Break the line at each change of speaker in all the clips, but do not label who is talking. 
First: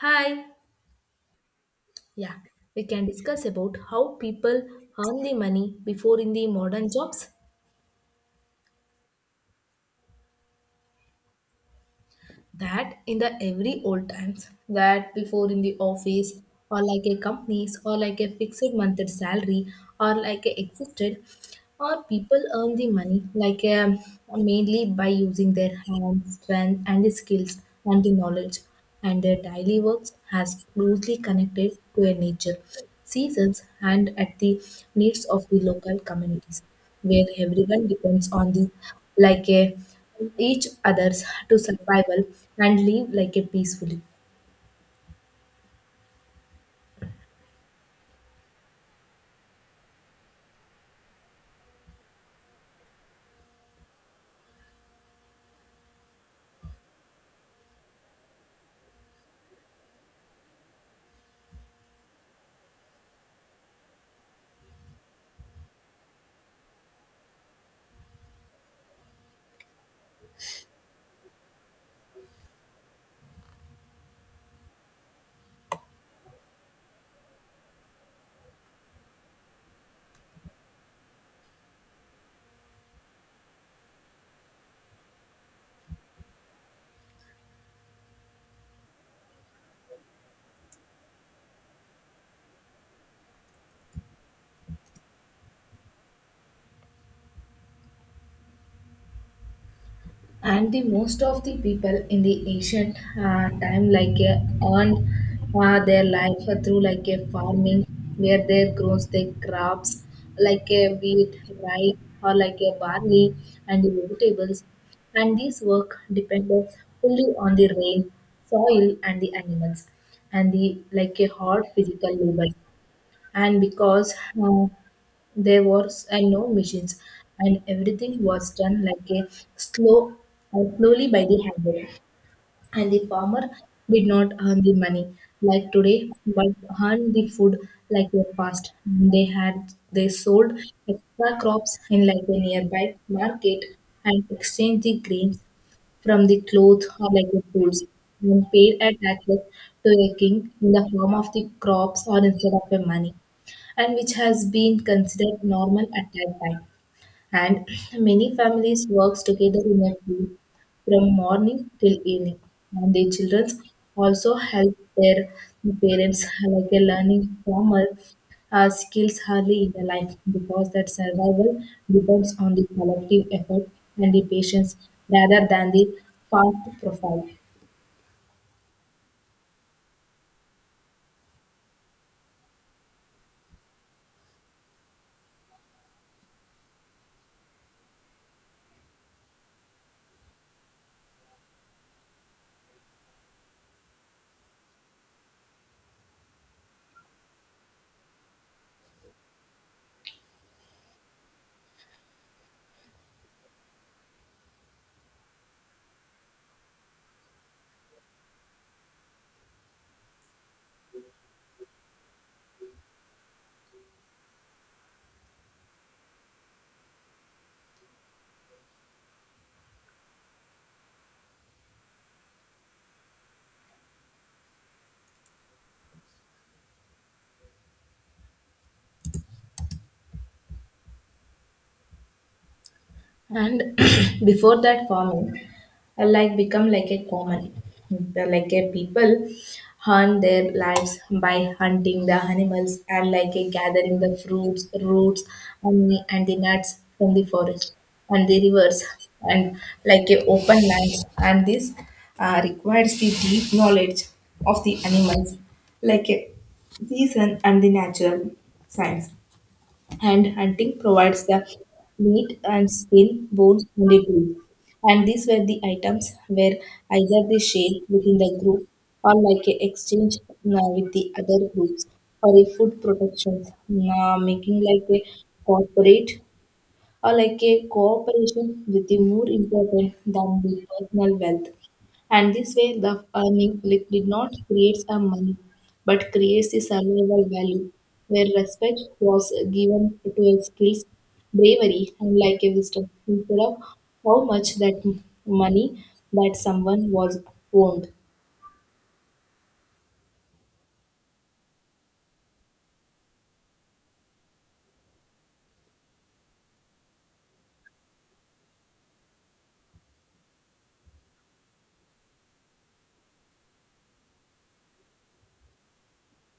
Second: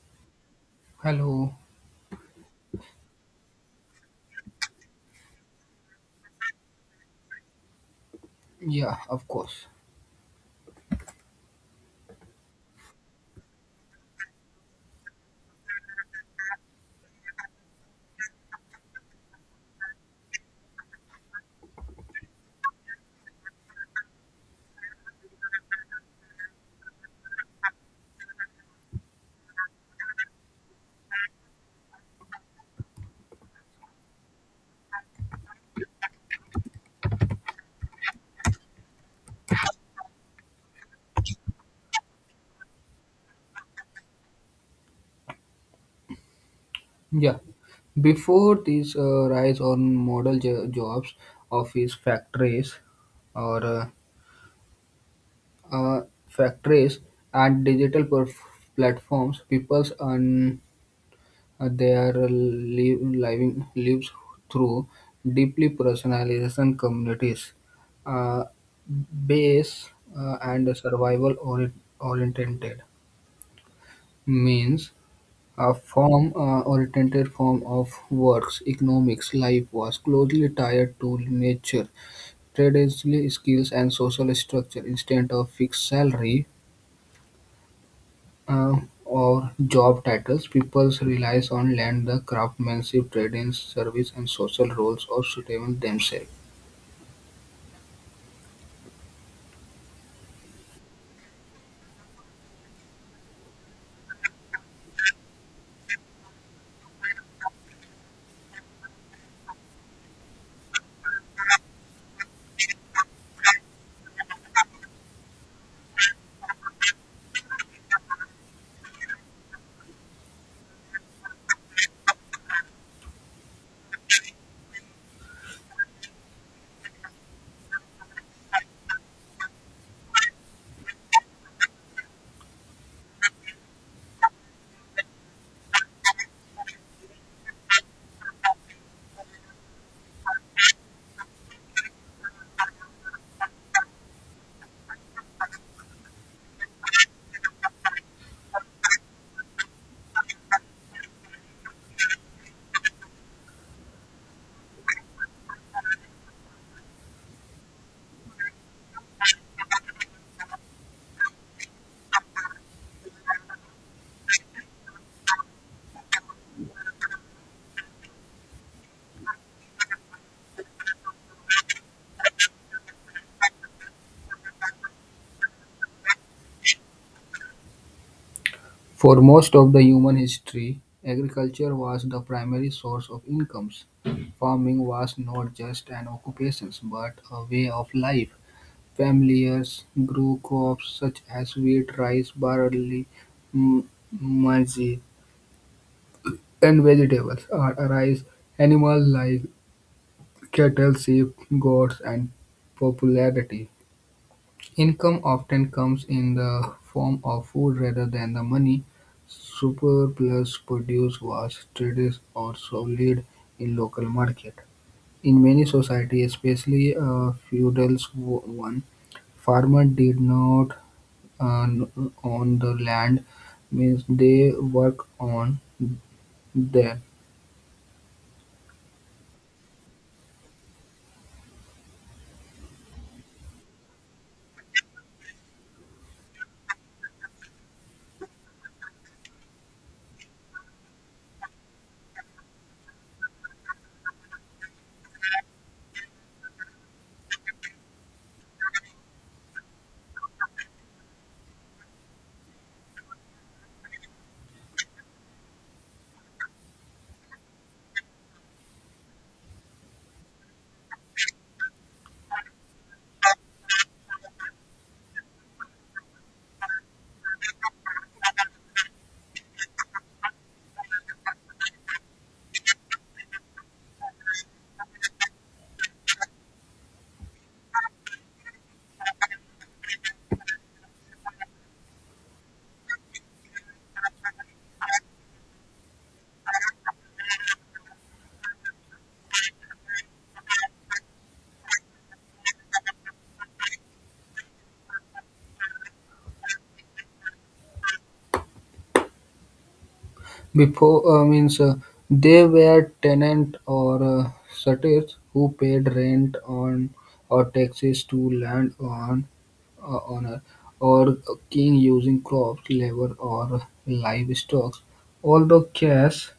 Hi.
Hello.
Yeah, we can discuss about how people earn the money before in the modern jobs,
Yeah, of course.
that in the every old times that before in the office or like a companies or like a fixed monthly salary or like a existed. Or people earn the money like mainly by using their hands, strength, and the skills and the knowledge, and their daily works has closely connected to a nature, seasons, and at the needs of the local communities, where everyone depends on the like a each others to survival and live like a peacefully.
Yeah. Before this rise on jobs, office factories, or uh, factories and digital platforms, people's and their living lives through deeply personalization communities, uh, base and survival oriented means. A form, or alternative form of works economics life was closely tied to nature, traditional skills and social structure. Instead of fixed salary uh, or job titles, people relies on land, the craftsmanship, trading, service, and social roles or sustain themselves.
And the most of the people in the ancient time like earned their life through like a farming where they grows their crops like a wheat, rice, or like a barley and the vegetables, and this work depended fully on the rain, soil and the animals and the like a hard physical labor. And because uh, there was no machines and everything was done like a slow slowly by the hand. And the farmer did not earn the money like today but earned the food like a fast, they had they sold extra crops in like a nearby market and exchanged the grains from the clothes or like the foods and paid a taxes to a king in the form of the crops or instead of a money, and which has been considered normal at that time. And many families works together in a team from morning till evening, and the children also help their parents like a learning farmer skills hardly in the life because that survival depends on the collective effort and the patience rather than the fast profile.
For most of the human history, agriculture was the primary source of incomes. Farming was not just an occupation but a way of life. Familiars grew crops such as wheat, rice, barley, m- maize, and vegetables. Artists animals like cattle, sheep, goats, and popularity. Income often comes in the form of food rather than the money. Surplus produce was traded or sold in local market. In many societies, especially feudal one, farmer did not and on the land, means they work on there
And before that farming like become like a common, like a people hunt their lives by hunting the animals and like a gathering the fruits, roots and the nuts from the forest and the rivers and like a open lands. And this requires the deep knowledge of the animals like a season and the natural science. And hunting provides the meat and skin, bones, and the glue. And these were the items where either they shared within the group or like a exchange with the other groups for a food protection, making like a corporate or like a cooperation with the more important than the personal wealth. And this way, the earning like, did not create a money, but creates a survival value, where respect was given to a skills, bravery, and like a wisdom, instead of how much that money that someone was owned.
before means they were tenant or sutties who paid rent on or taxes to land on owner or king using crops labor or livestock, although cash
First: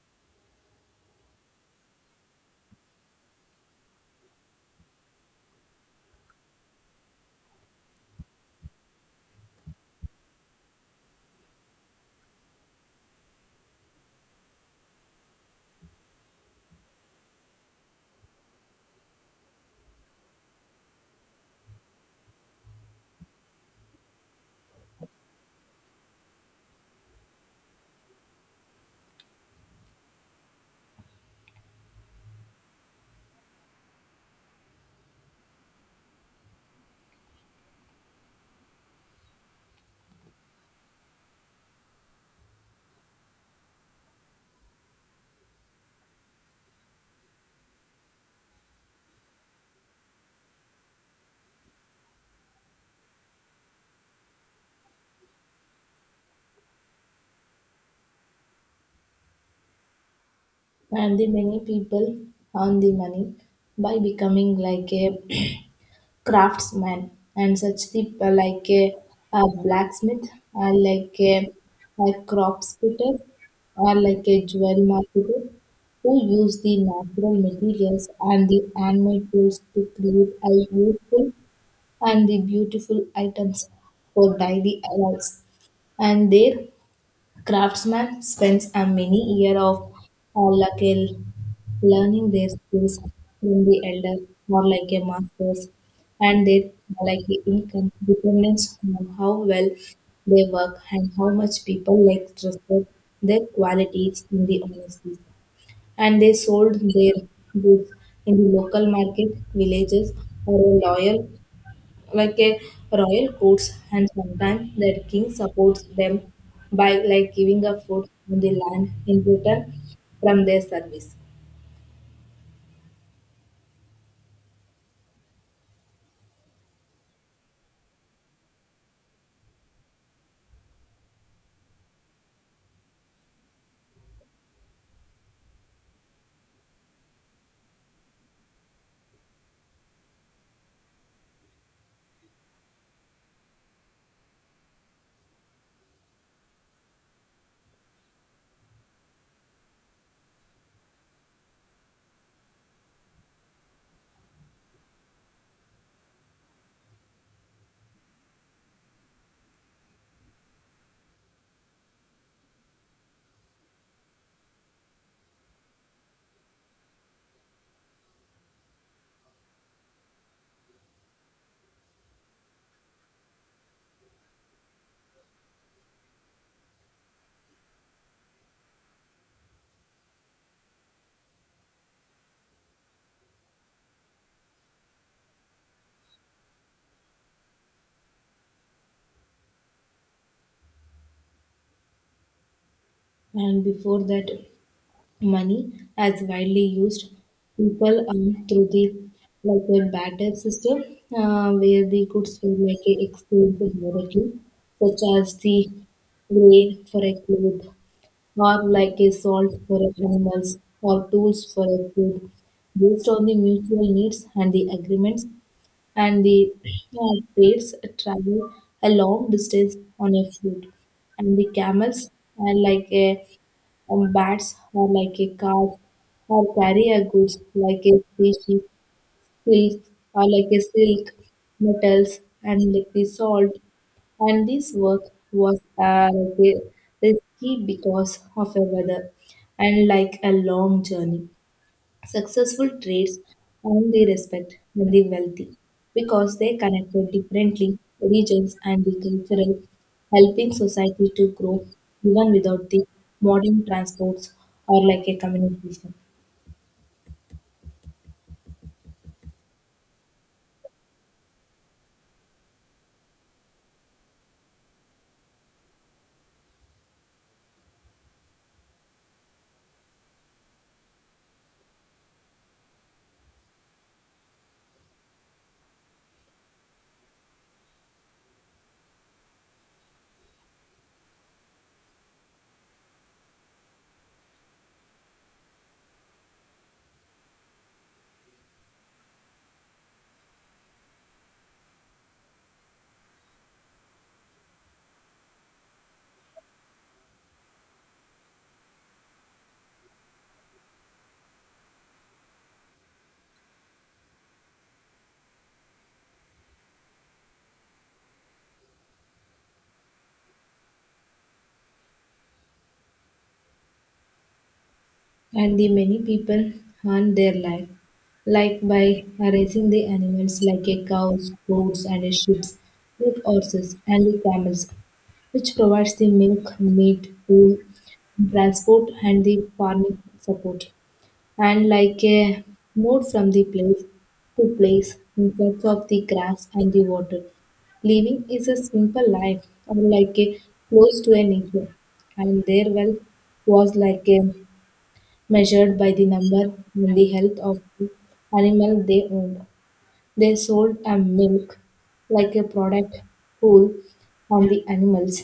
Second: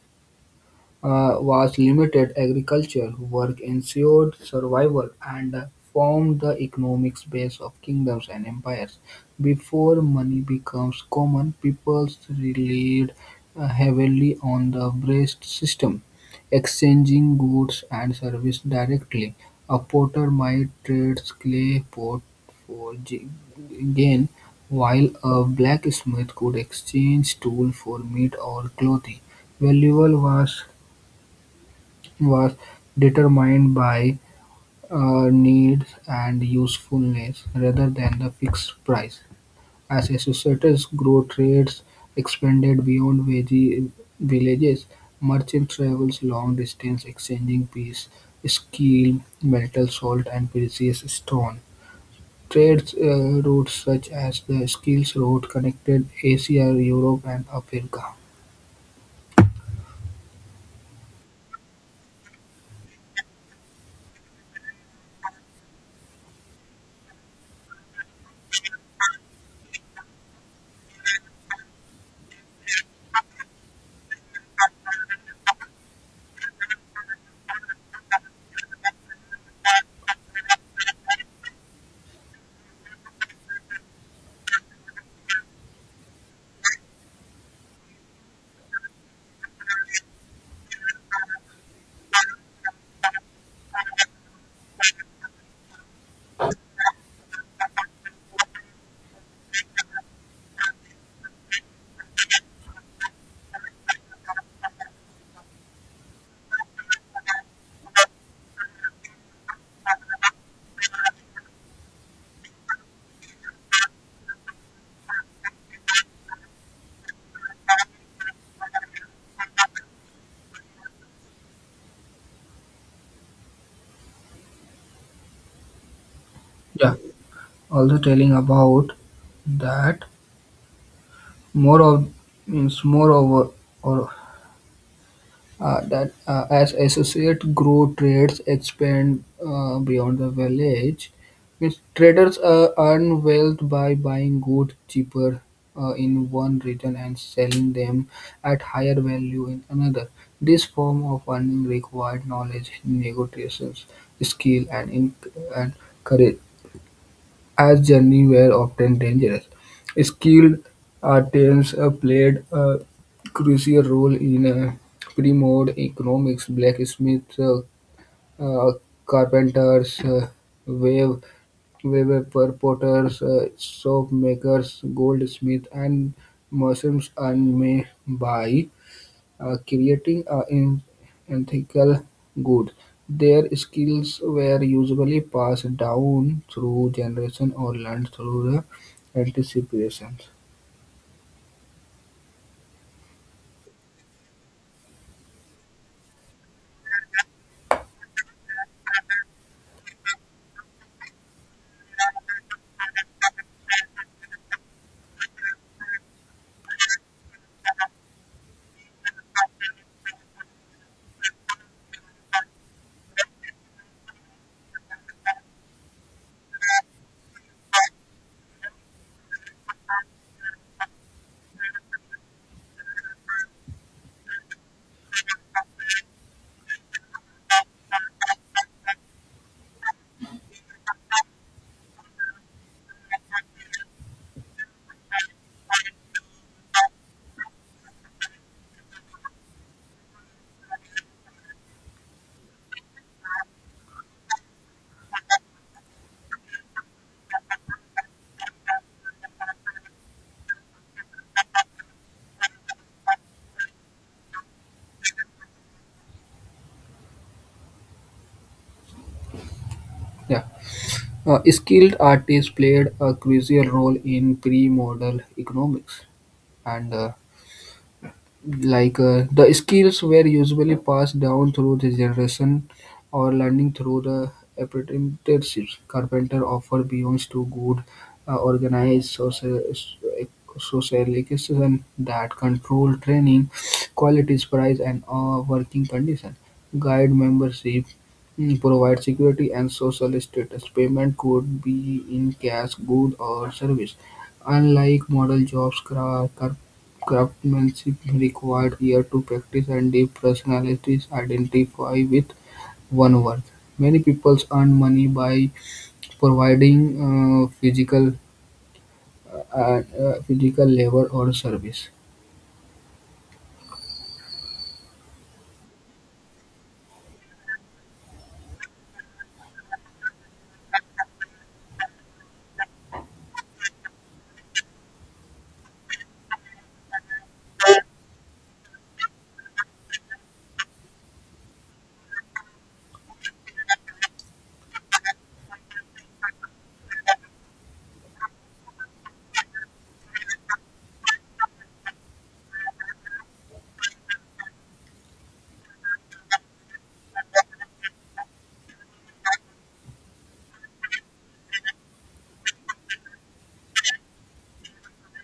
was limited. Agriculture work ensured survival and formed the economic base of kingdoms and empires. Before money becomes common, peoples relied heavily on the breast system, exchanging goods and service directly. A potter might trade clay pot for gain, while a blacksmith could exchange tool for meat or clothing. Valuable was determined by needs and usefulness, rather than the fixed price. As societies grew, trades expanded beyond villages. Merchants traveled long distance, exchanging peace, steel, metal, salt, and precious stone. Trade routes such as the Skills Road connected Asia, Europe, and Africa.
And the many people earn the money by becoming like a craftsman and such the like a, blacksmith or like a crops fitter or like a jewel marketer who use the natural materials and the animal tools to create a useful and the beautiful items for daily lives. And their Craftsmen spends a many year of or like a- learning their skills from the elder or like a masters, and they like a income depends on how well they work and how much people like respect their qualities in the honesty. And they sold their goods in the local market, villages or a loyal like a royal courts, and sometimes their king supports them by like giving a food on the land in return from their service.
Yeah, also telling about that. More of means Moreover, or that as associate grow, trades expanded beyond the village, means traders earn wealth by buying goods cheaper in one region and selling them at higher value in another. This form of earning required knowledge, negotiations, skill, and courage. As journeys were often dangerous, skilled artisans played a crucial role in pre-modern economies: blacksmiths, uh, carpenters, wave weavers, soap makers, goldsmiths, and merchants earned money by creating an ethical good. Their skills were usually passed down through generation or learned through the anticipations.
And before that Money, as widely used, people earn through the like a barter system, where the goods were like a exchange directly, such as the grain for a cloth, or like a salt for a animals, or tools for a food, based on the mutual needs and the agreements and the trades travel a long distance on a foot and the camels are like a bats are like a card, or carrier goods like a species, silk or like a silk, metals and like the salt. And this work was like a risky because of a weather and like a long journey. Successful trades earn the respect of the wealthy because they connected differently regions and the cultural, helping society to grow even without the modern transports or like a communication.
Yeah. Skilled artists played a crucial role in pre-modern economics, and the skills were usually passed down through the generation or learning through the apprenticeships. Carpenter offer belongs to good organized social socialization that control training, qualities, price, and working condition. Guide membership mm, provide security and social status. Payment could be in cash, good, or service. Unlike model jobs, car. Craftsmanship required years to practice, and deep personalities identify with one onework. Many people earn money by providing uh, physical physical labor or service.
And the many people earn their life like by raising the animals like a cows, goats, and a sheep, with horses, and the camels, which provides the milk, meat, wool, transport, and the farming support. And like a moved from the place to place in search of the grass and the water. Living is a simple life, or like a close to a nature, and their wealth was like a measured by the number and the health of the animal they owned. They sold a milk like a product pool on the animals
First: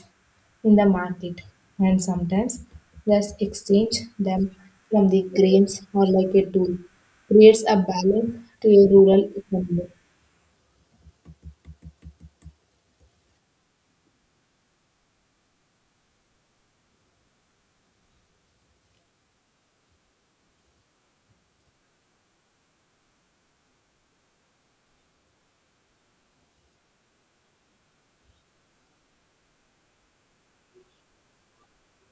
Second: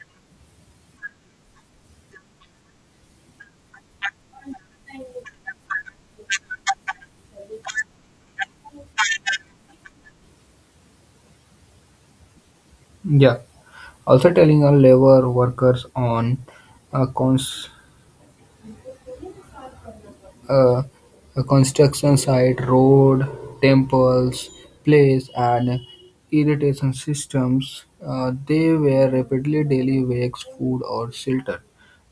in the market and sometimes just exchange them from the grains or like a tool creates a balance to a rural economy.
Yeah. Also telling our labor workers on a cons- uh, a construction site, road, temples, place, and irrigation systems, they were rapidly daily wakes, food, or shelter.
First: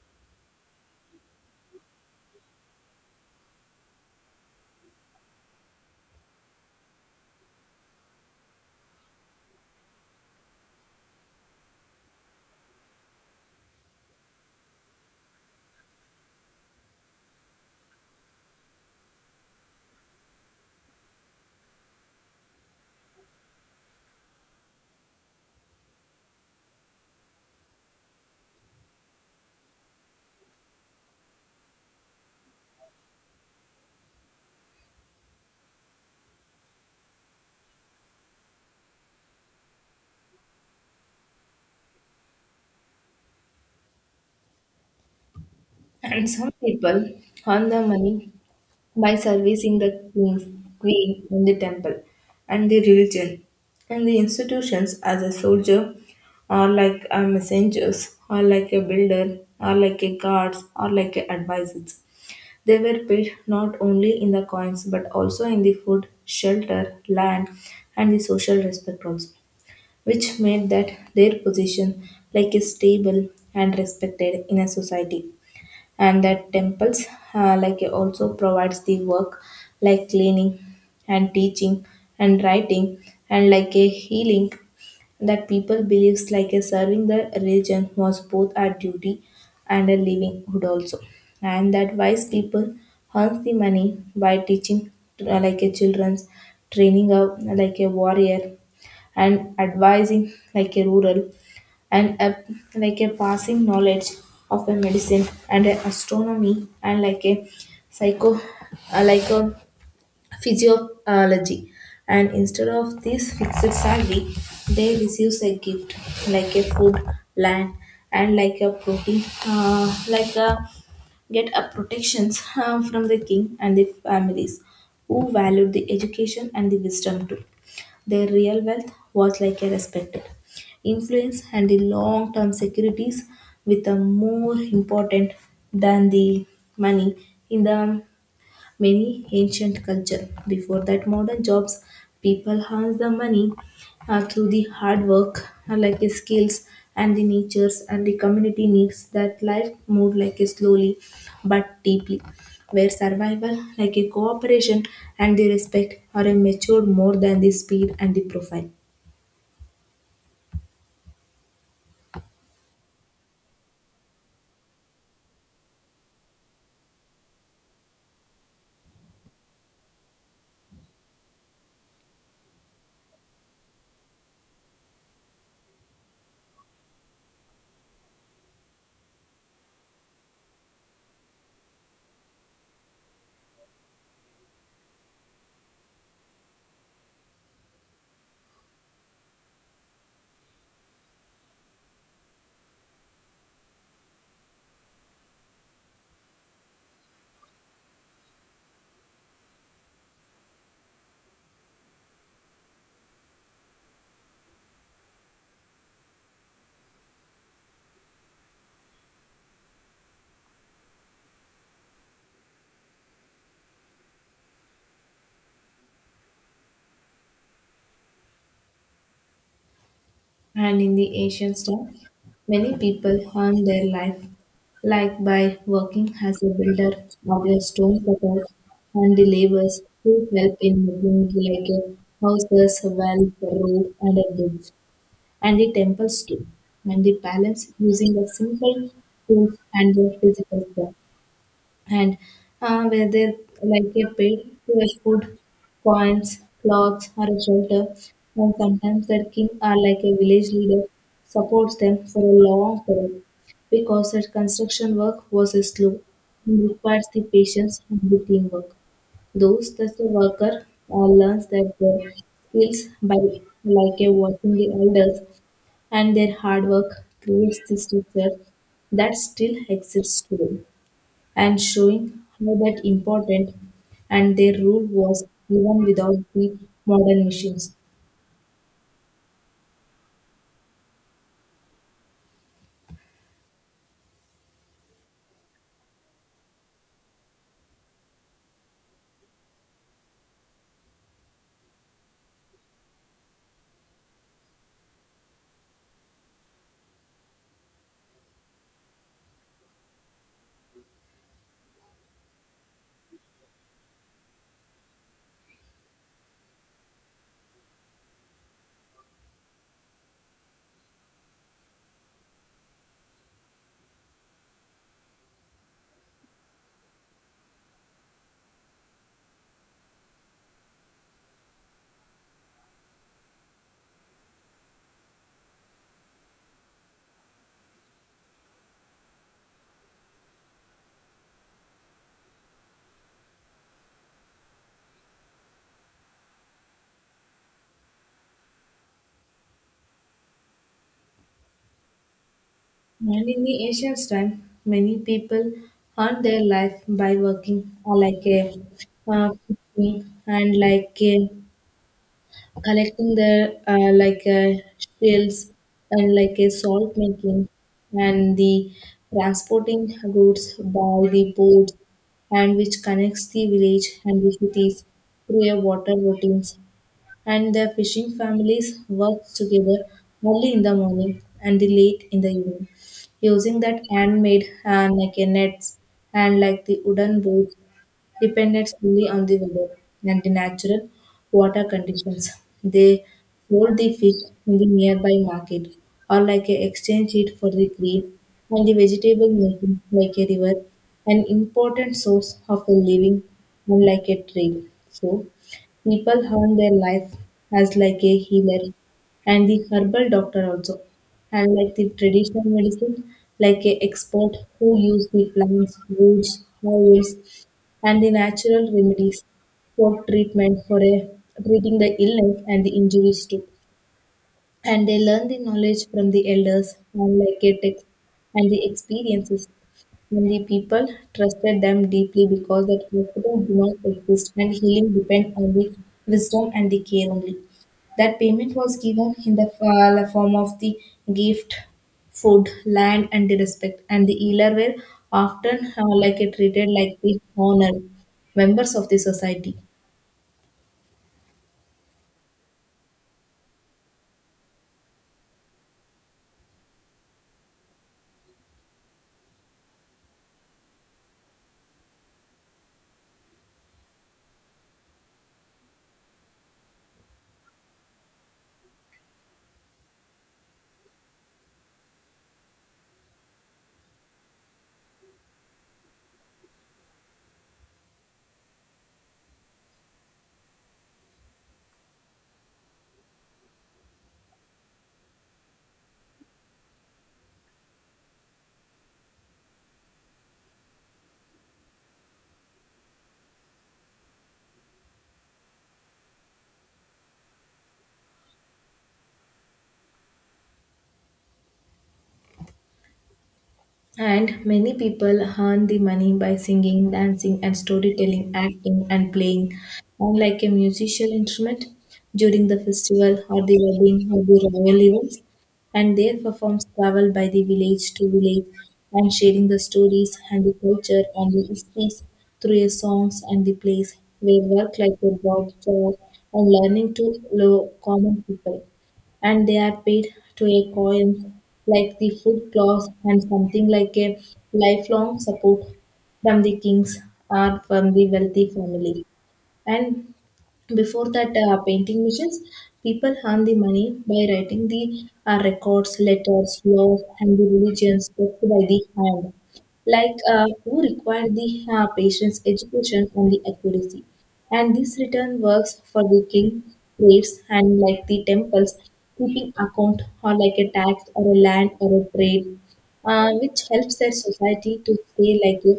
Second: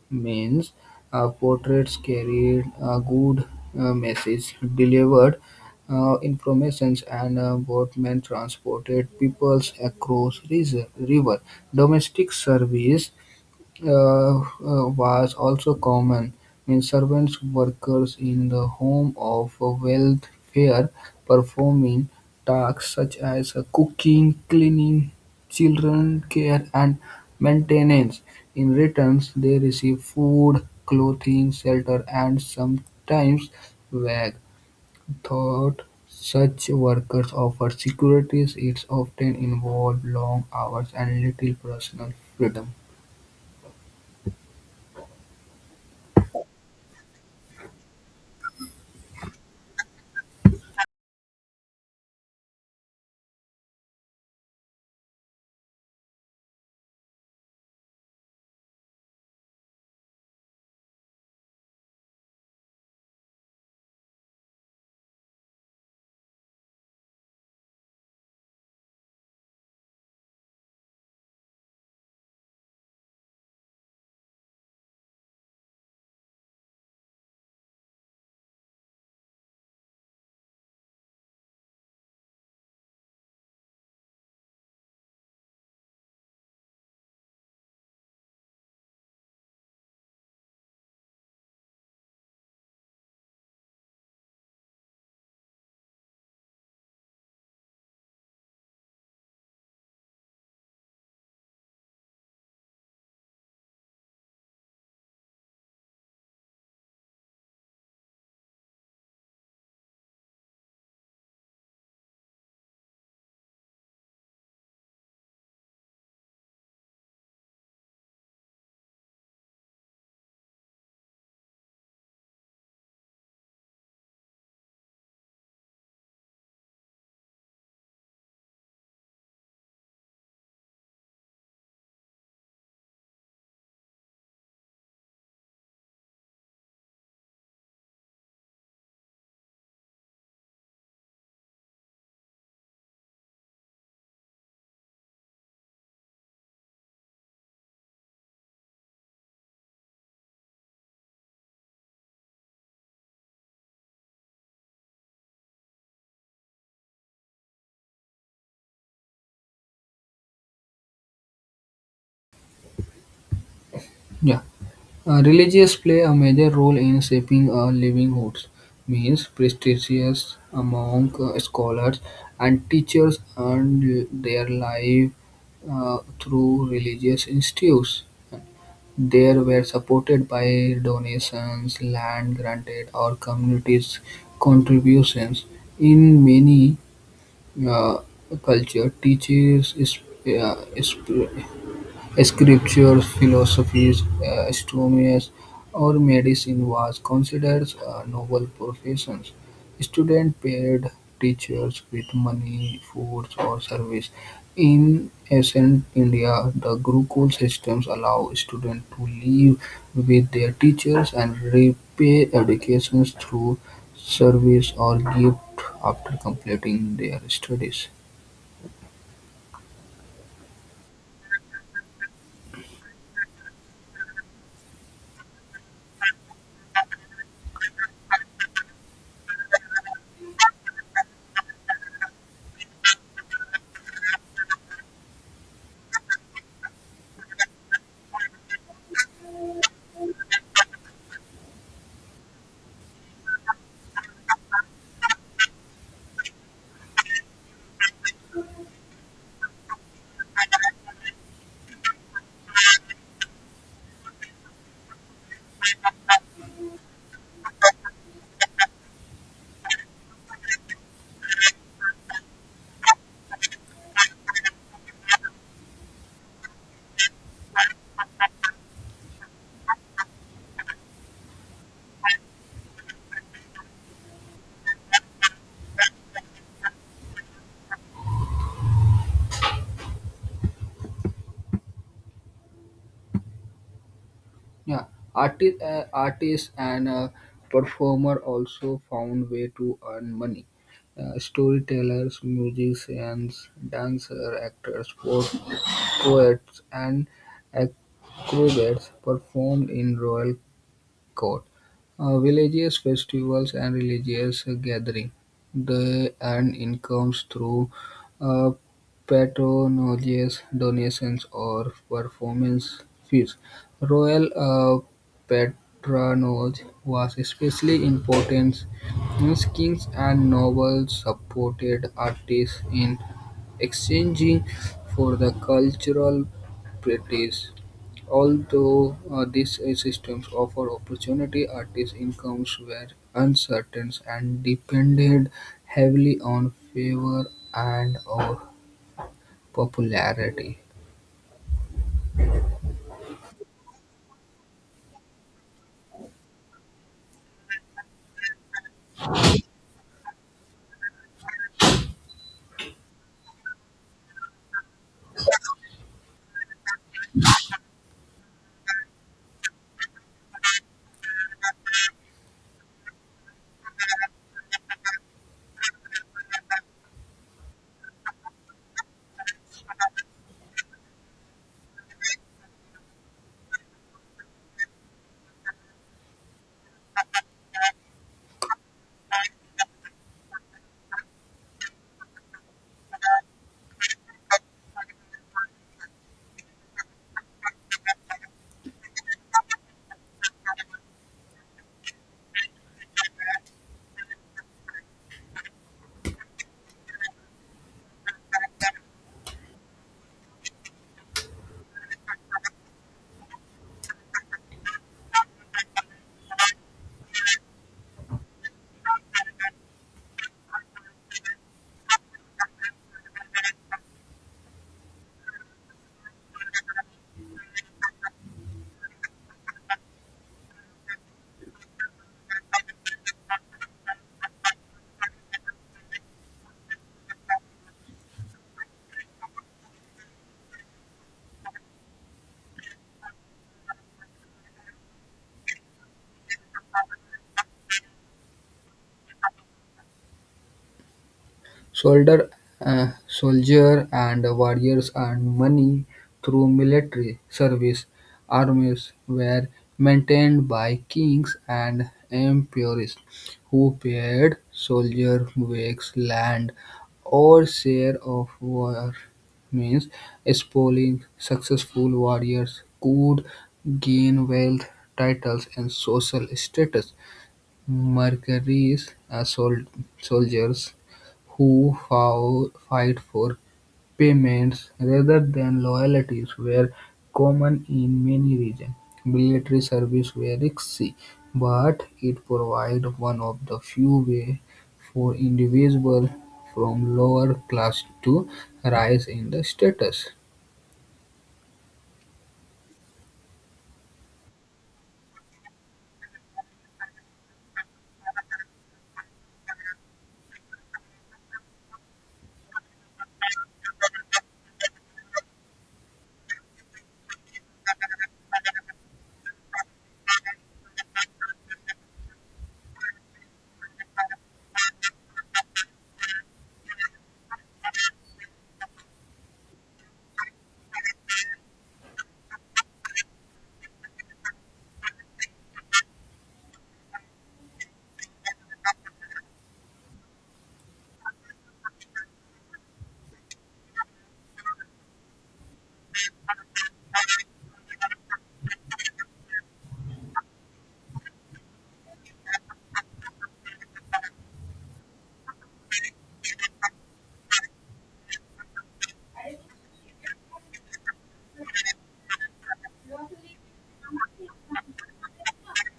Means portraits carried a good message, delivered informations, and boatmen transported peoples across river. Domestic service uh, was also common. Means servants, workers in the home of a welfare, performing tasks such as cooking, cleaning, children care, and maintenance. In returns, they receive food, clothing, shelter, and sometimes wage. Thought such workers offer securities. It often involves long hours and little personal freedom.
And some people earn the money by servicing the king, queen, in the temple, and the religion, and the institutions as a soldier, or like a messengers, or like a builder, or like a guards, or like a advisors. They were paid not only in the coins but also in the food, shelter, land, and the social respect also, which made that their position like a stable and respected in a society. And that temples like also provides the work like cleaning and teaching and writing and like a healing, that people believes like a serving the religion was both a duty and a livelihood also. And that wise people earns the money by teaching like a children's, training a like a warrior and advising like a rural and a, like a passing knowledge of a medicine and a astronomy and like a psycho like a physiology. And instead of this fixed salary they receive a gift like a food, land, and like a protein like a get a protections from the king and the families who valued the education and the wisdom too. Their real wealth was like a respected influence and the long term securities with a more important than the money in the many ancient culture. Before that, modern jobs, people earn the money through the hard work, like the skills and the natures and the community needs, that life moved like a slowly but deeply, where survival, like a cooperation and the respect, are a matured more than the speed and the profile.
Yeah. Religious play a major role in shaping a livelihoods, means prestigious among scholars and teachers earned their life through religious institutes. They were supported by donations, land granted, or communities' contributions. In many uh, cultures, uh, is- scriptures, philosophies, astronomies, or medicine was considered a noble professions. Students paid teachers with money, food, or service. In ancient India, the Gurukul systems allow students to live with their teachers and repay educations through service or gift after completing their studies.
And in the ancient time, many people earned their life, like by working as a builder or a stone cutter and the laborers who help in making like houses, wells, road, and a bridge, and the temples too, and the palace using a simple tools and the physical stuff, and where they like get paid to export coins, clothes, or a shelter. And sometimes their king or like a village leader supports them for a long period because that construction work was slow and requires the patience and the teamwork. Those that the worker learns that their skills by like a watching the elders, and their hard work creates the structure that still exists today, and showing how that important and their rule was even without the modern machines.
Yeah, artists and performer also found way to earn money. Storytellers, musicians, dancer, actors, poets, and acrobats performed in royal court, villages, festivals, and religious gatherings. They earn incomes through uh, patronages, donations, or performance fees. Royal patronage was especially important, since kings and nobles supported artists in exchanging for the cultural practice. Although these systems offered opportunity, artists' incomes were uncertain and depended heavily on favor and or popularity.
And in the ancient time, many people earned their life by working like a fishing and like a, collecting their like a shells and like a salt making and the transporting goods by the boats and which connects the village and the cities through a water routines. And their fishing families worked together early in the morning and the late in the evening, using that handmade like a nets and like the wooden boats depended solely on the weather and the natural water conditions. They sold the fish in the nearby market or like a exchange it for the green and the vegetable, making like a river an important source of a living and like a trade. So people earn their life as like a healer and the herbal doctor also and like the traditional medicine like a expert who use the plants, roots, oils and the natural remedies for treatment for a, treating the illness and the injuries too. And they learn the knowledge from the elders and and the experiences. And the people trusted them deeply because that hospital do not exist and healing depend on the wisdom and the care only. That payment was given in the form of the gift, food, land, and the respect, and the healer were often like it treated like the honor members of the society.
Soldier soldier and warriors earned money through military service. Armies were maintained by kings and emperors who paid soldier wages, land, or share of war. Means spoiling successful warriors could gain wealth, titles, and social status. Mercenaries are soldiers who fight for payments rather than loyalties were common in many regions. Military service were risky, but it provided one of the few ways for individuals from lower classes to rise in the status.
And many people earn the money by singing, dancing, and storytelling, acting, and playing, and like a musical instrument during the festival or the wedding or the royal events. And their performs travel by the village to village and sharing the stories and the culture and the histories through their songs and the plays. They work like a broad job and learning to common people, and they are paid to a coin like the food clause and something like a lifelong support from the kings or from the wealthy family. And before that painting missions, people earn the money by writing the records, letters, laws, and the religions kept by the hand like who require the patient's education only accuracy, and this return works for the king plates and like the temples, keeping account or like a tax or a land or a trade, which helps their society to stay like a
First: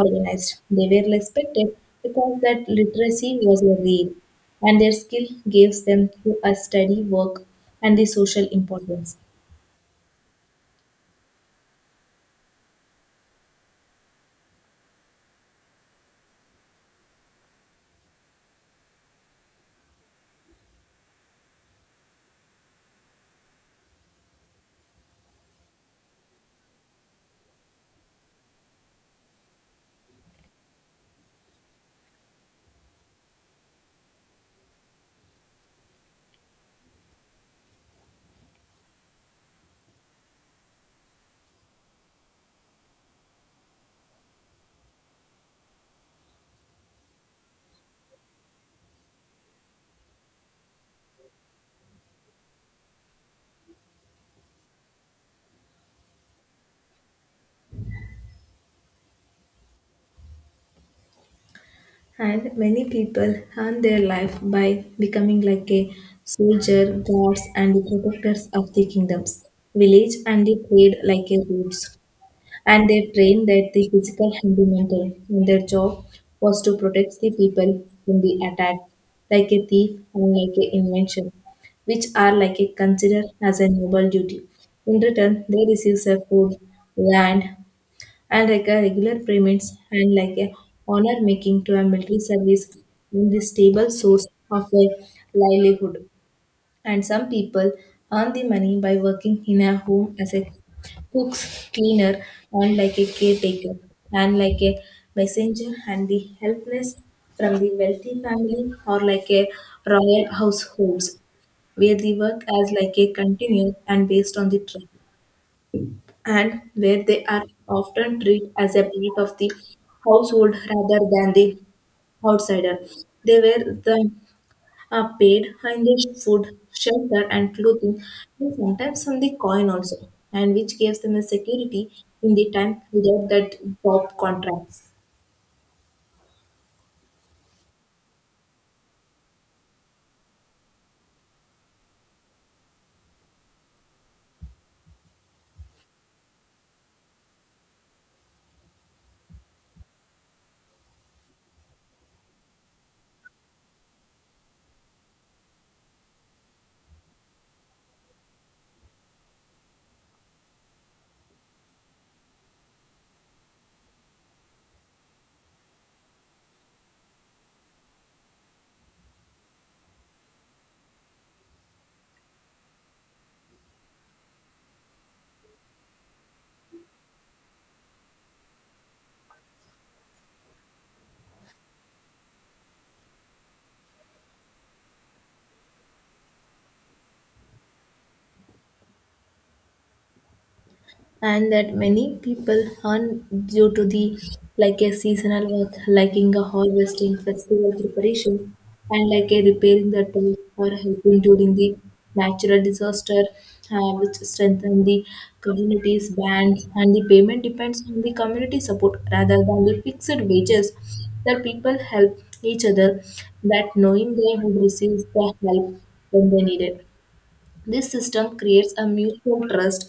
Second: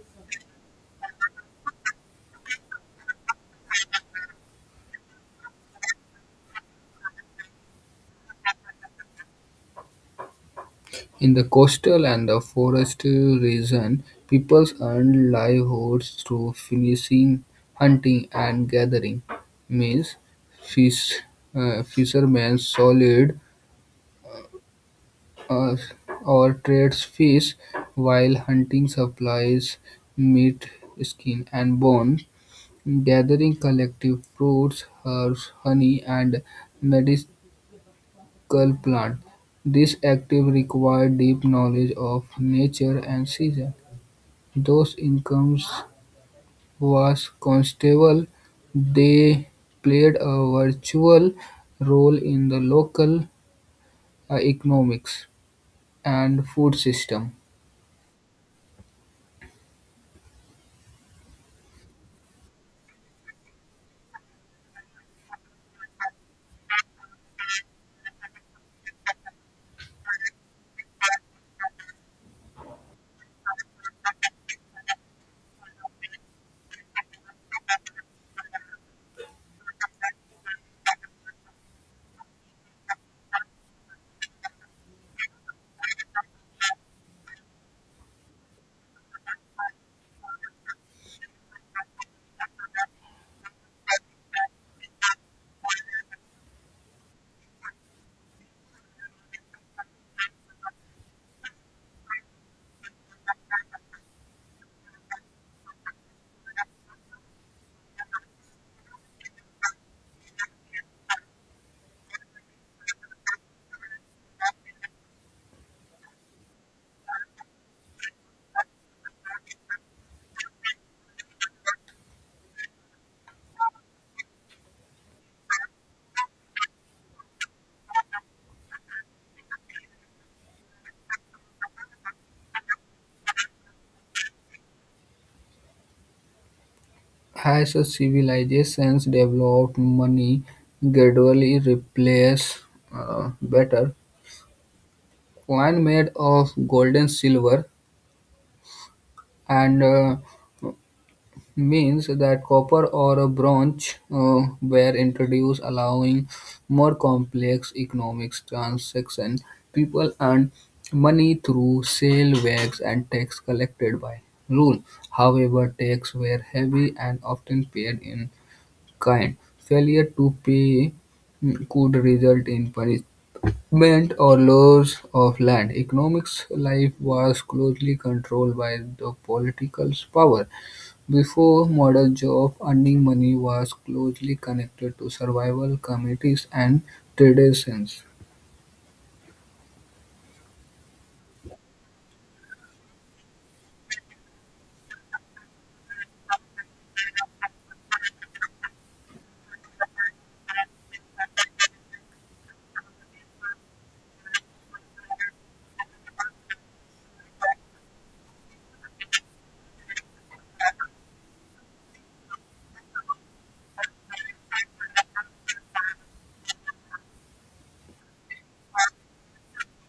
organized. They were respected because that literacy was a real, and their skill gives them to a steady work and the social importance.
In the coastal and the forestal region, people earn livelihoods through fishing, hunting and gathering; meals, fish, fishermen sold uh, or trades fish, while hunting supplies meat, skin and bone; gathering collective fruits, herbs, honey and medicinal plants. This activity required deep knowledge of nature and season. Those incomes was constable. They played a virtual role in the local economics and food system.
And many people earn their life by becoming like a soldier, guards, and the protectors of the kingdoms, village, and the trade like a roots. And they trained that the physical and the mental, and their job was to protect the people from the attack, like a thief and like a invention, which are like a considered as a noble duty. In return, they receive their food, land, and like a regular payments and like a honor making to a military service in the stable source of a livelihood. And some people earn the money by working in a home as a cooks, cleaner, and like a caretaker, and like a messenger, and the helpless from the wealthy family or like a royal households, where the work as like a continuous and based on the trust, and where they are often treated as a part of the household rather than the outsider. They were the paid in the food, shelter, and clothing, and sometimes on the coin also, and which gives them a security in the time without that job contracts.
As a civilizations developed, money gradually replaced better coin made of gold, and silver, and means that copper or a bronze were introduced, allowing more complex economic transactions. People earned money through sale, wax, and tax collected by rule. However, taxes were heavy and often paid in kind. Failure to pay mm, could result in punishment or loss of land. Economics life was closely controlled by the political power before model job. Earning money was closely connected to survival communities and traditions.
And that many people earn due to the like a seasonal work, like in the harvesting festival preparation and like a repairing the tool or helping during the natural disaster, which strengthen the communities' bands, and the payment depends on the community support rather than the fixed wages. The people help each other, that knowing they would receive the help when they need it. This system creates a mutual trust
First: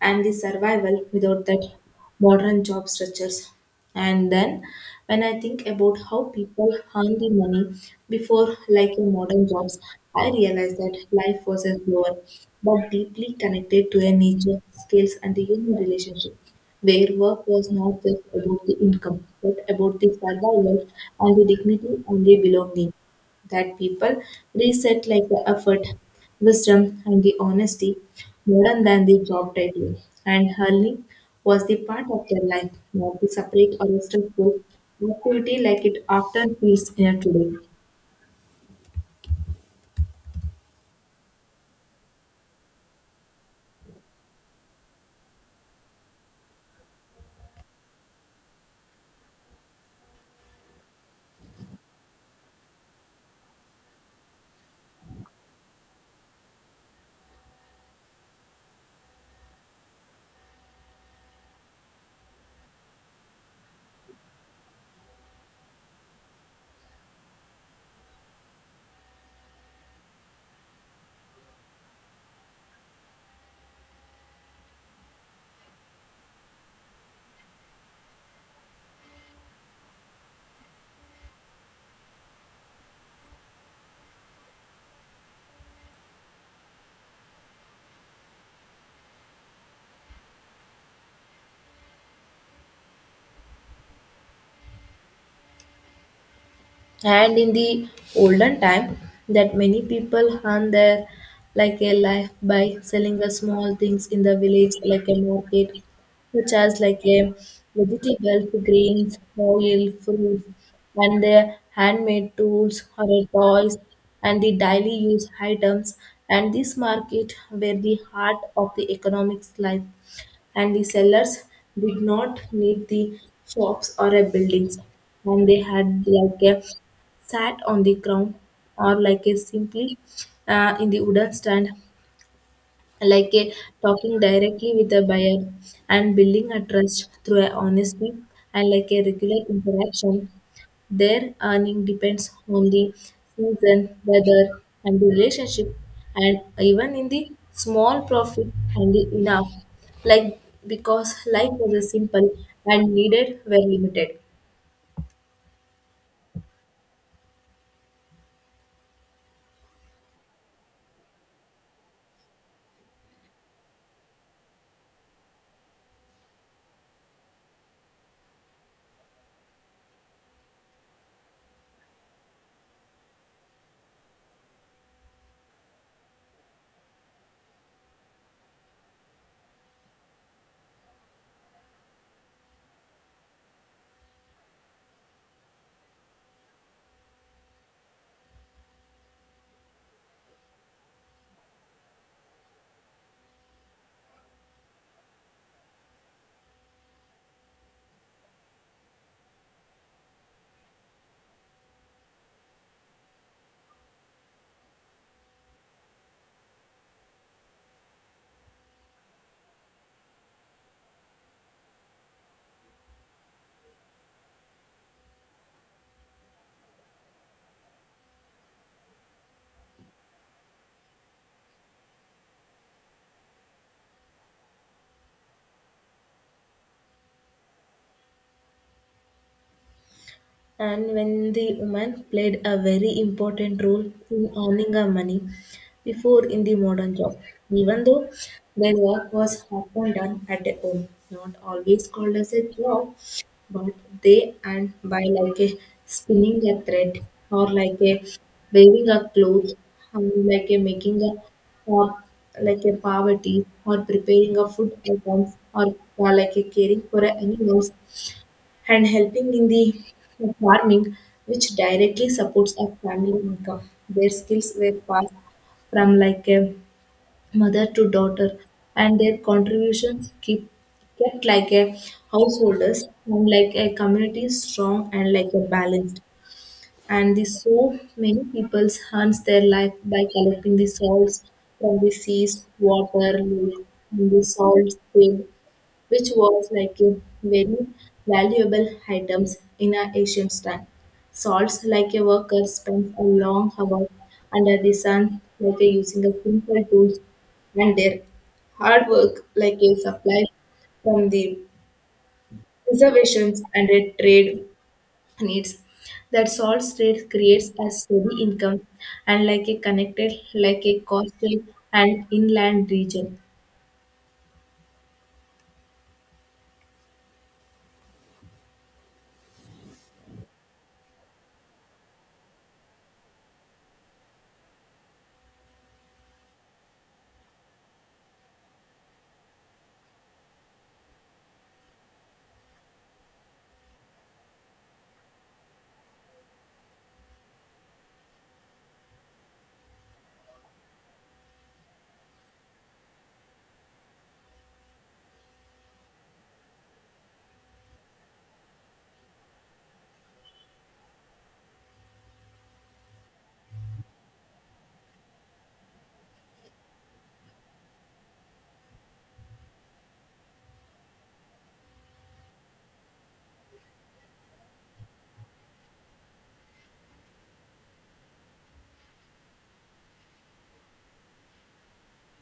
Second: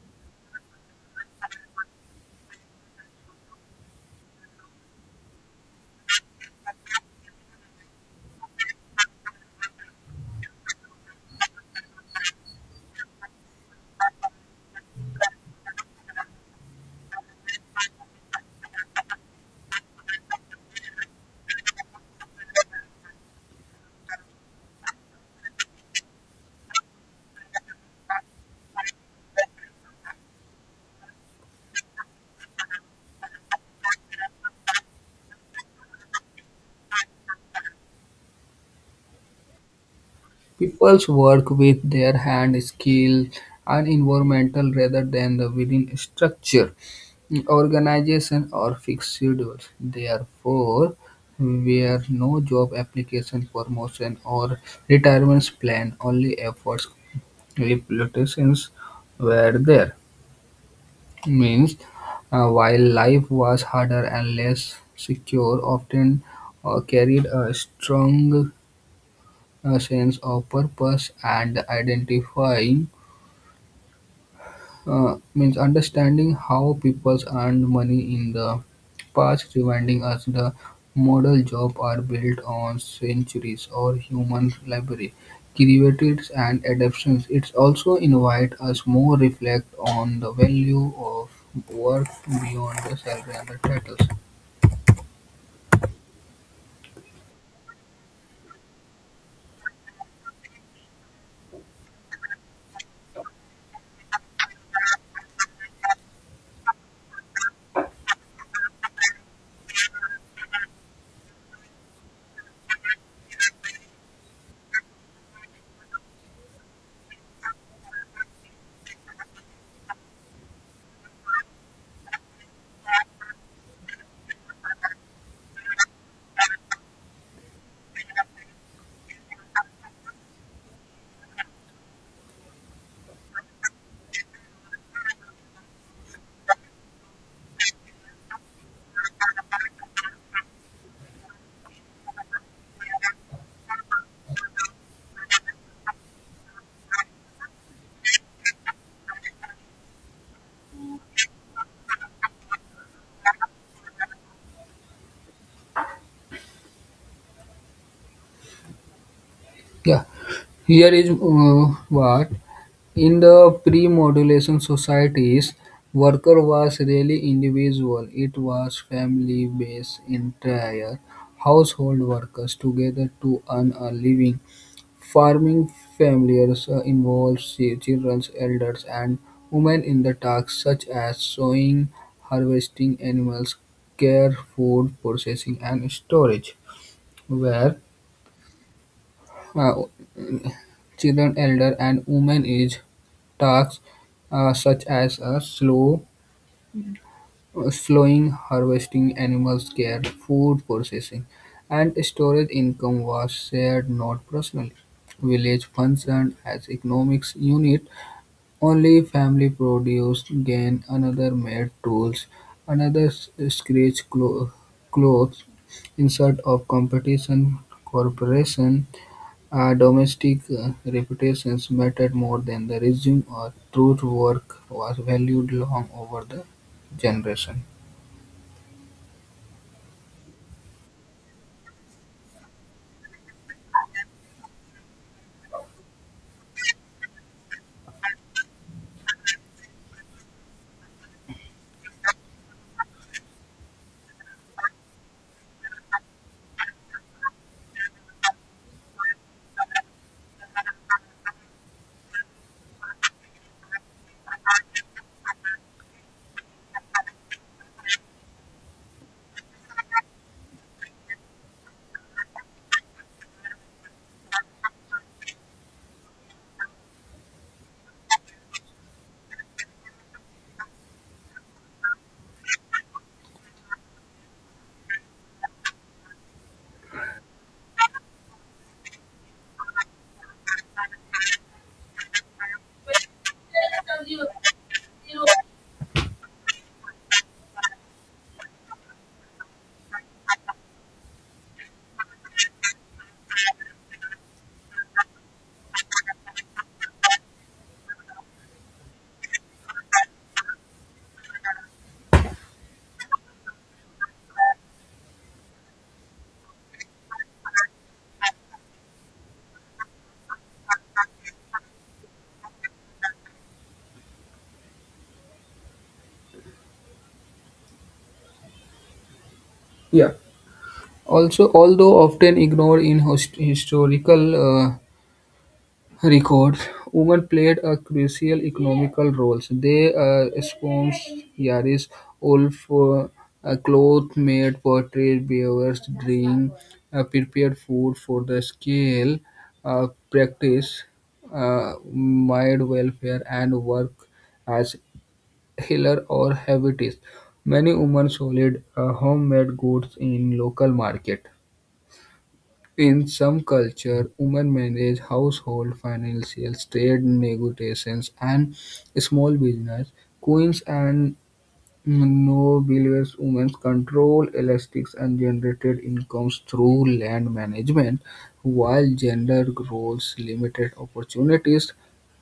and the survival without that modern job structures. And then when I think about how people earn the money before, like in modern jobs, I realized that life was a slower but deeply connected to a nature, skills and the human relationship, where work was not just about the income but about the survival and the dignity and the belonging, that people reset like the effort, wisdom, and the honesty more than the job title. And hurling was the part of their life, not the separate or a stressful activity like it often feels in a today.
People's work with their hand skill, and environmental rather than the within structure, organization, or fixed schedules. Therefore, were no job application, promotion, or retirement plan, only efforts reputations were there. Means, while life was harder and less secure, often carried a strong sense of purpose and identifying, means understanding how people earned money in the past, reminding us the model job are built on centuries or human library, created and adaptations. It also invite us more reflect on the value of work beyond the salary and the titles.
And in the olden time, that many people earn their like a life by selling the small things in the village like a market, such as like a vegetables, grains, oil, fruit, and their handmade tools or a toys and the daily use items. And this market were the heart of the economics life, and the sellers did not need the shops or a buildings, and they had like a sat on the ground or like a simply in the wooden stand, like a, talking directly with the buyer and building a trust through a honesty and like a regular interaction. Their earning depends on the season, weather, and the relationship, and even in the small profit and the enough, like because life was a simple and needed were limited.
Yeah, here is what. In the pre-modulation societies, worker was really individual; it was family-based, entire household workers together to earn a living. Farming families involved children, elders, and women in the tasks such as sowing, harvesting, animals, care, food processing, and storage. Where uh, children, elder, and women is tasks such as slowing, harvesting, animals care, food processing, and storage income was shared not personally. Village functioned as economics unit. Only family produced gain, another made tools, another scratch clothes. Insert of competition, corporation. Domestic reputations mattered more than the resume, or truth work was valued long over the generation.
And when the woman played a very important role in earning her money before in the modern job, even though their work was often done at a home, not always called as a job, but they and by like a spinning a thread or like a weaving a cloth, like a making a, or like a poverty or preparing a food items or like a caring for animals and helping in the farming, which directly supports a family income. Their skills were passed from like a mother to daughter, and their contributions keep kept like a householders and like a community strong and like a balanced. And the so many people hunts their life by collecting the salts from the seas, water, lake, and the salt spring, which was like a very valuable items in our ancient time. Salts like a worker spends a long hour under the sun, like a using a simple tools, and their hard work like a supply from the reservations and a trade needs, that solves trade creates a steady income and like a connected like a coastal and inland region.
Yeah. Also, although often ignored in historical uh, records, women played a crucial economical role. They sponsored yards, wolf, cloth made pottery, beavers, drink, prepared food for the scale, practice, mind welfare, and work as healer or habitist. Many women sold homemade goods in local market. In some cultures, women manage household finances, trade negotiations, and small business. Queens and noblewomen control elastics and generated incomes through land management, while gender roles limited opportunities.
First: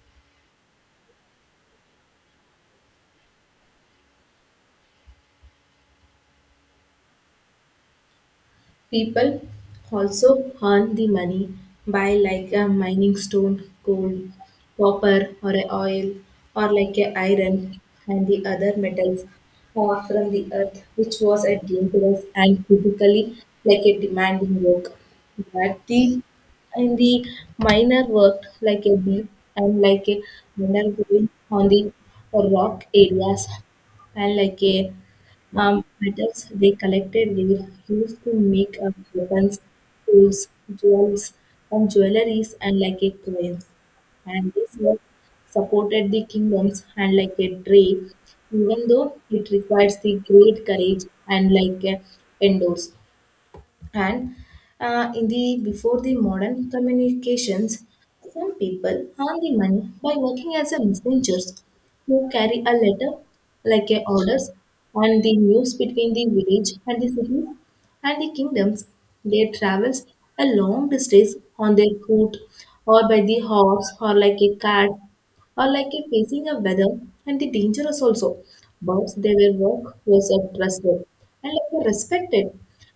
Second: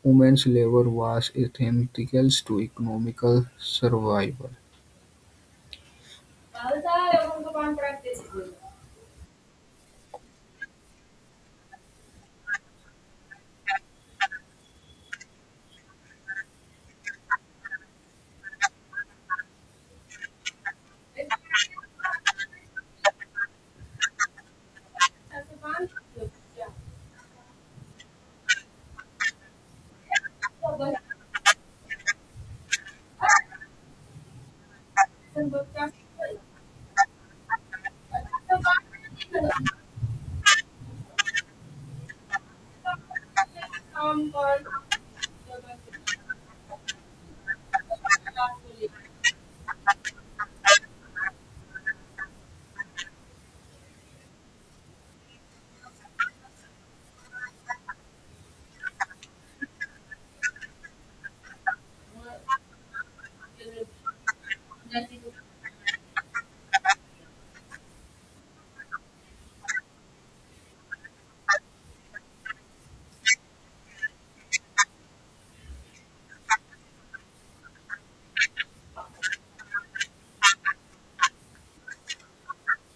Women's labor was essential to economical survival.
People also earn the money by like a mining stone, gold, copper or a oil or like a iron and the other metals or from the earth, which was a dangerous and typically like a demanding work. But the in the miner worked like a bee, and like a miner going on the rock areas, and like a metals they collected collectively used to make up weapons, tools, jewels, and jewelries, and like a coins. And this work supported the kingdoms and like a trade, even though it requires the great courage and like a endorse. And in the before the modern communications, some people earn the money by working as a messengers who carry a letter like a orders and the news between the village and the cities and the kingdoms. They travels a long distance on their coat or by the horse or like a cart or like a facing a weather and the dangerous also. But their work was trusted and like were respected,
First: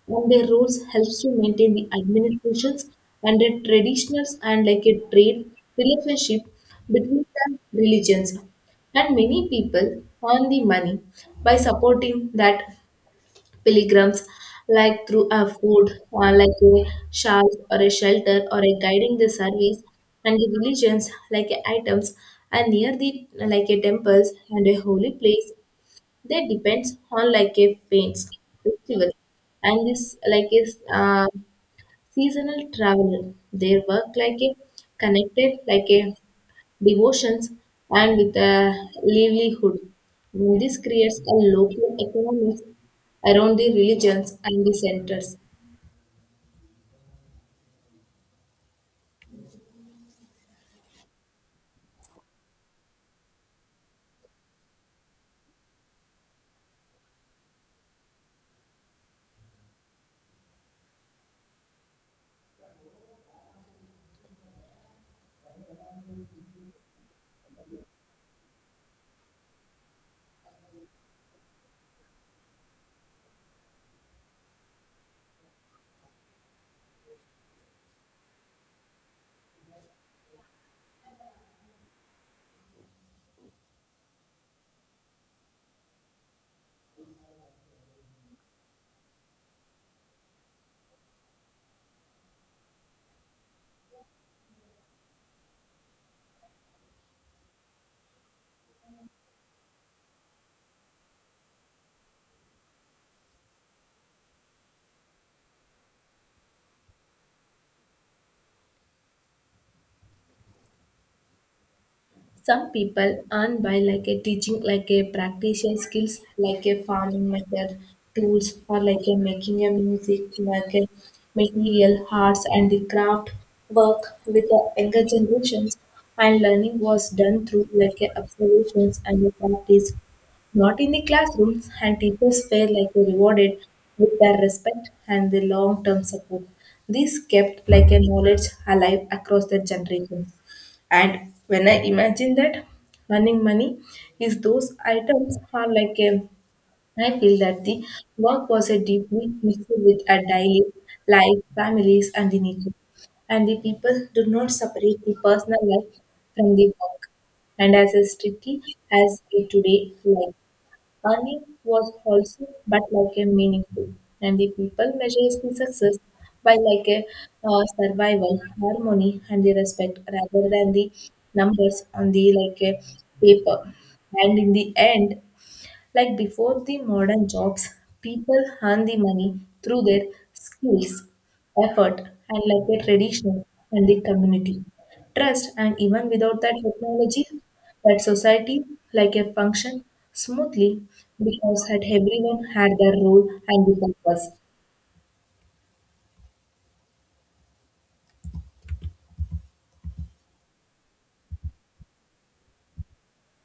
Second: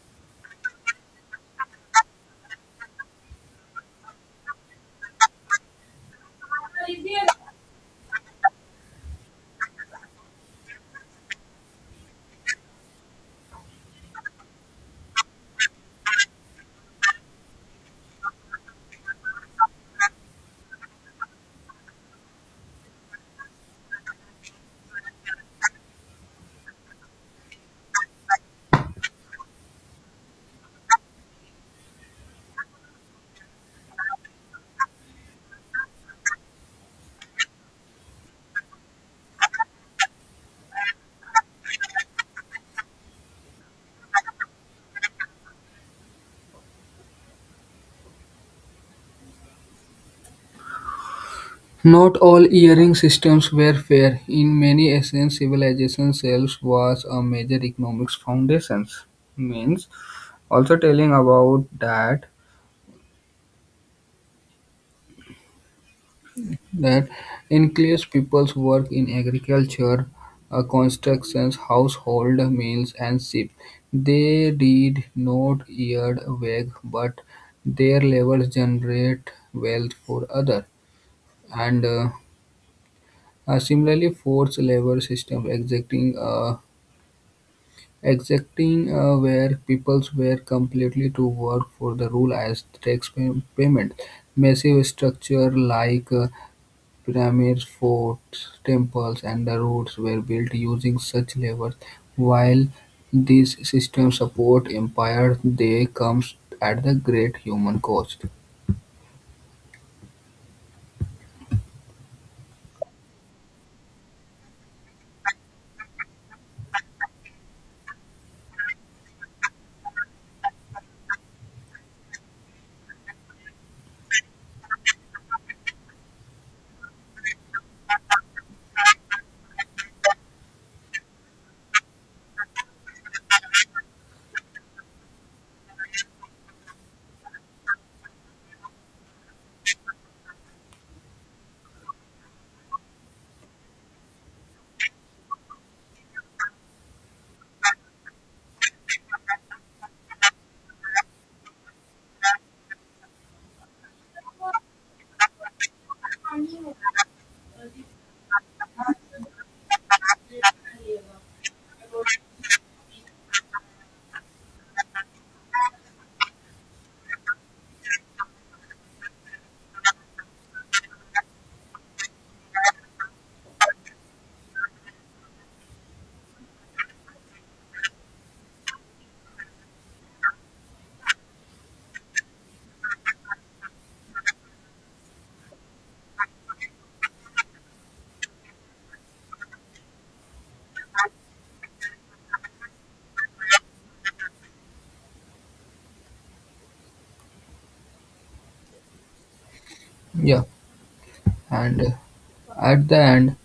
and their rules helps to maintain the administrations and the traditionals and like a trade relationship between the religions. And many people earn the money by supporting that pilgrims, like through a food, like a shawl or a shelter or a guiding the service, and the religions, like a items, and near the like a temples and a holy place. They depends on like a paints festival, and this like is. Seasonal traveler, their work like a connected, like a devotions, and with a livelihood. This creates a local economies around the religions and the centers.
Not all earring systems were fair; in many ancient civilizations, sales was a major economic foundation, means also telling about that that includes people's work in agriculture, constructions, household meals, and ship. They did not yield wage, but their labors generate wealth for other. And similarly, forced labor system exacting where people were completely to work for the rule as tax payment. Massive structure like pyramids, forts, temples, and the roads were built using such labor. While these systems support empire, they comes at the great human cost.
Some people earn by like a teaching, like a practitioner skills, like a farming method, tools, or like a making a music, like a material, arts, and the craft work with the younger generations. And learning was done through like a observations and a practice, not in the classrooms. And teachers were like rewarded with their respect and the long-term support. This kept like a knowledge alive across the generations. And when I imagine that running money is those items are like a, I feel that the work was a deeply mixed with a daily life, families and the nature. And the people do not separate the personal life from the work. And as strictly as a today life. Earning was also but like a meaningful, and the people measures the success by like a survival, harmony, and the respect rather than the numbers on the like a paper. And in the end, like before the modern jobs, people earn the money through their skills, effort, and like their tradition and the community. Trust, and even without that technology, that society like a function smoothly because had everyone had their role and the purpose.
Yeah, and at the end,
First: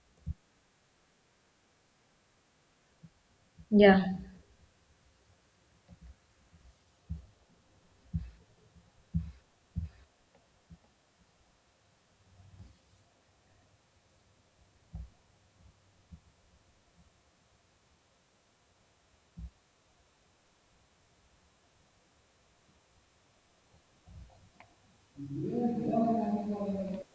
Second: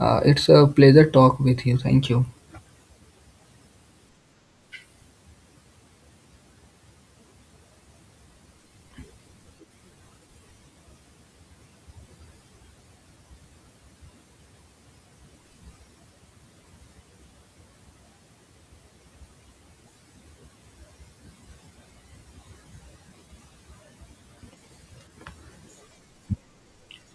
it's a pleasure talk with you. Thank you.
Yeah.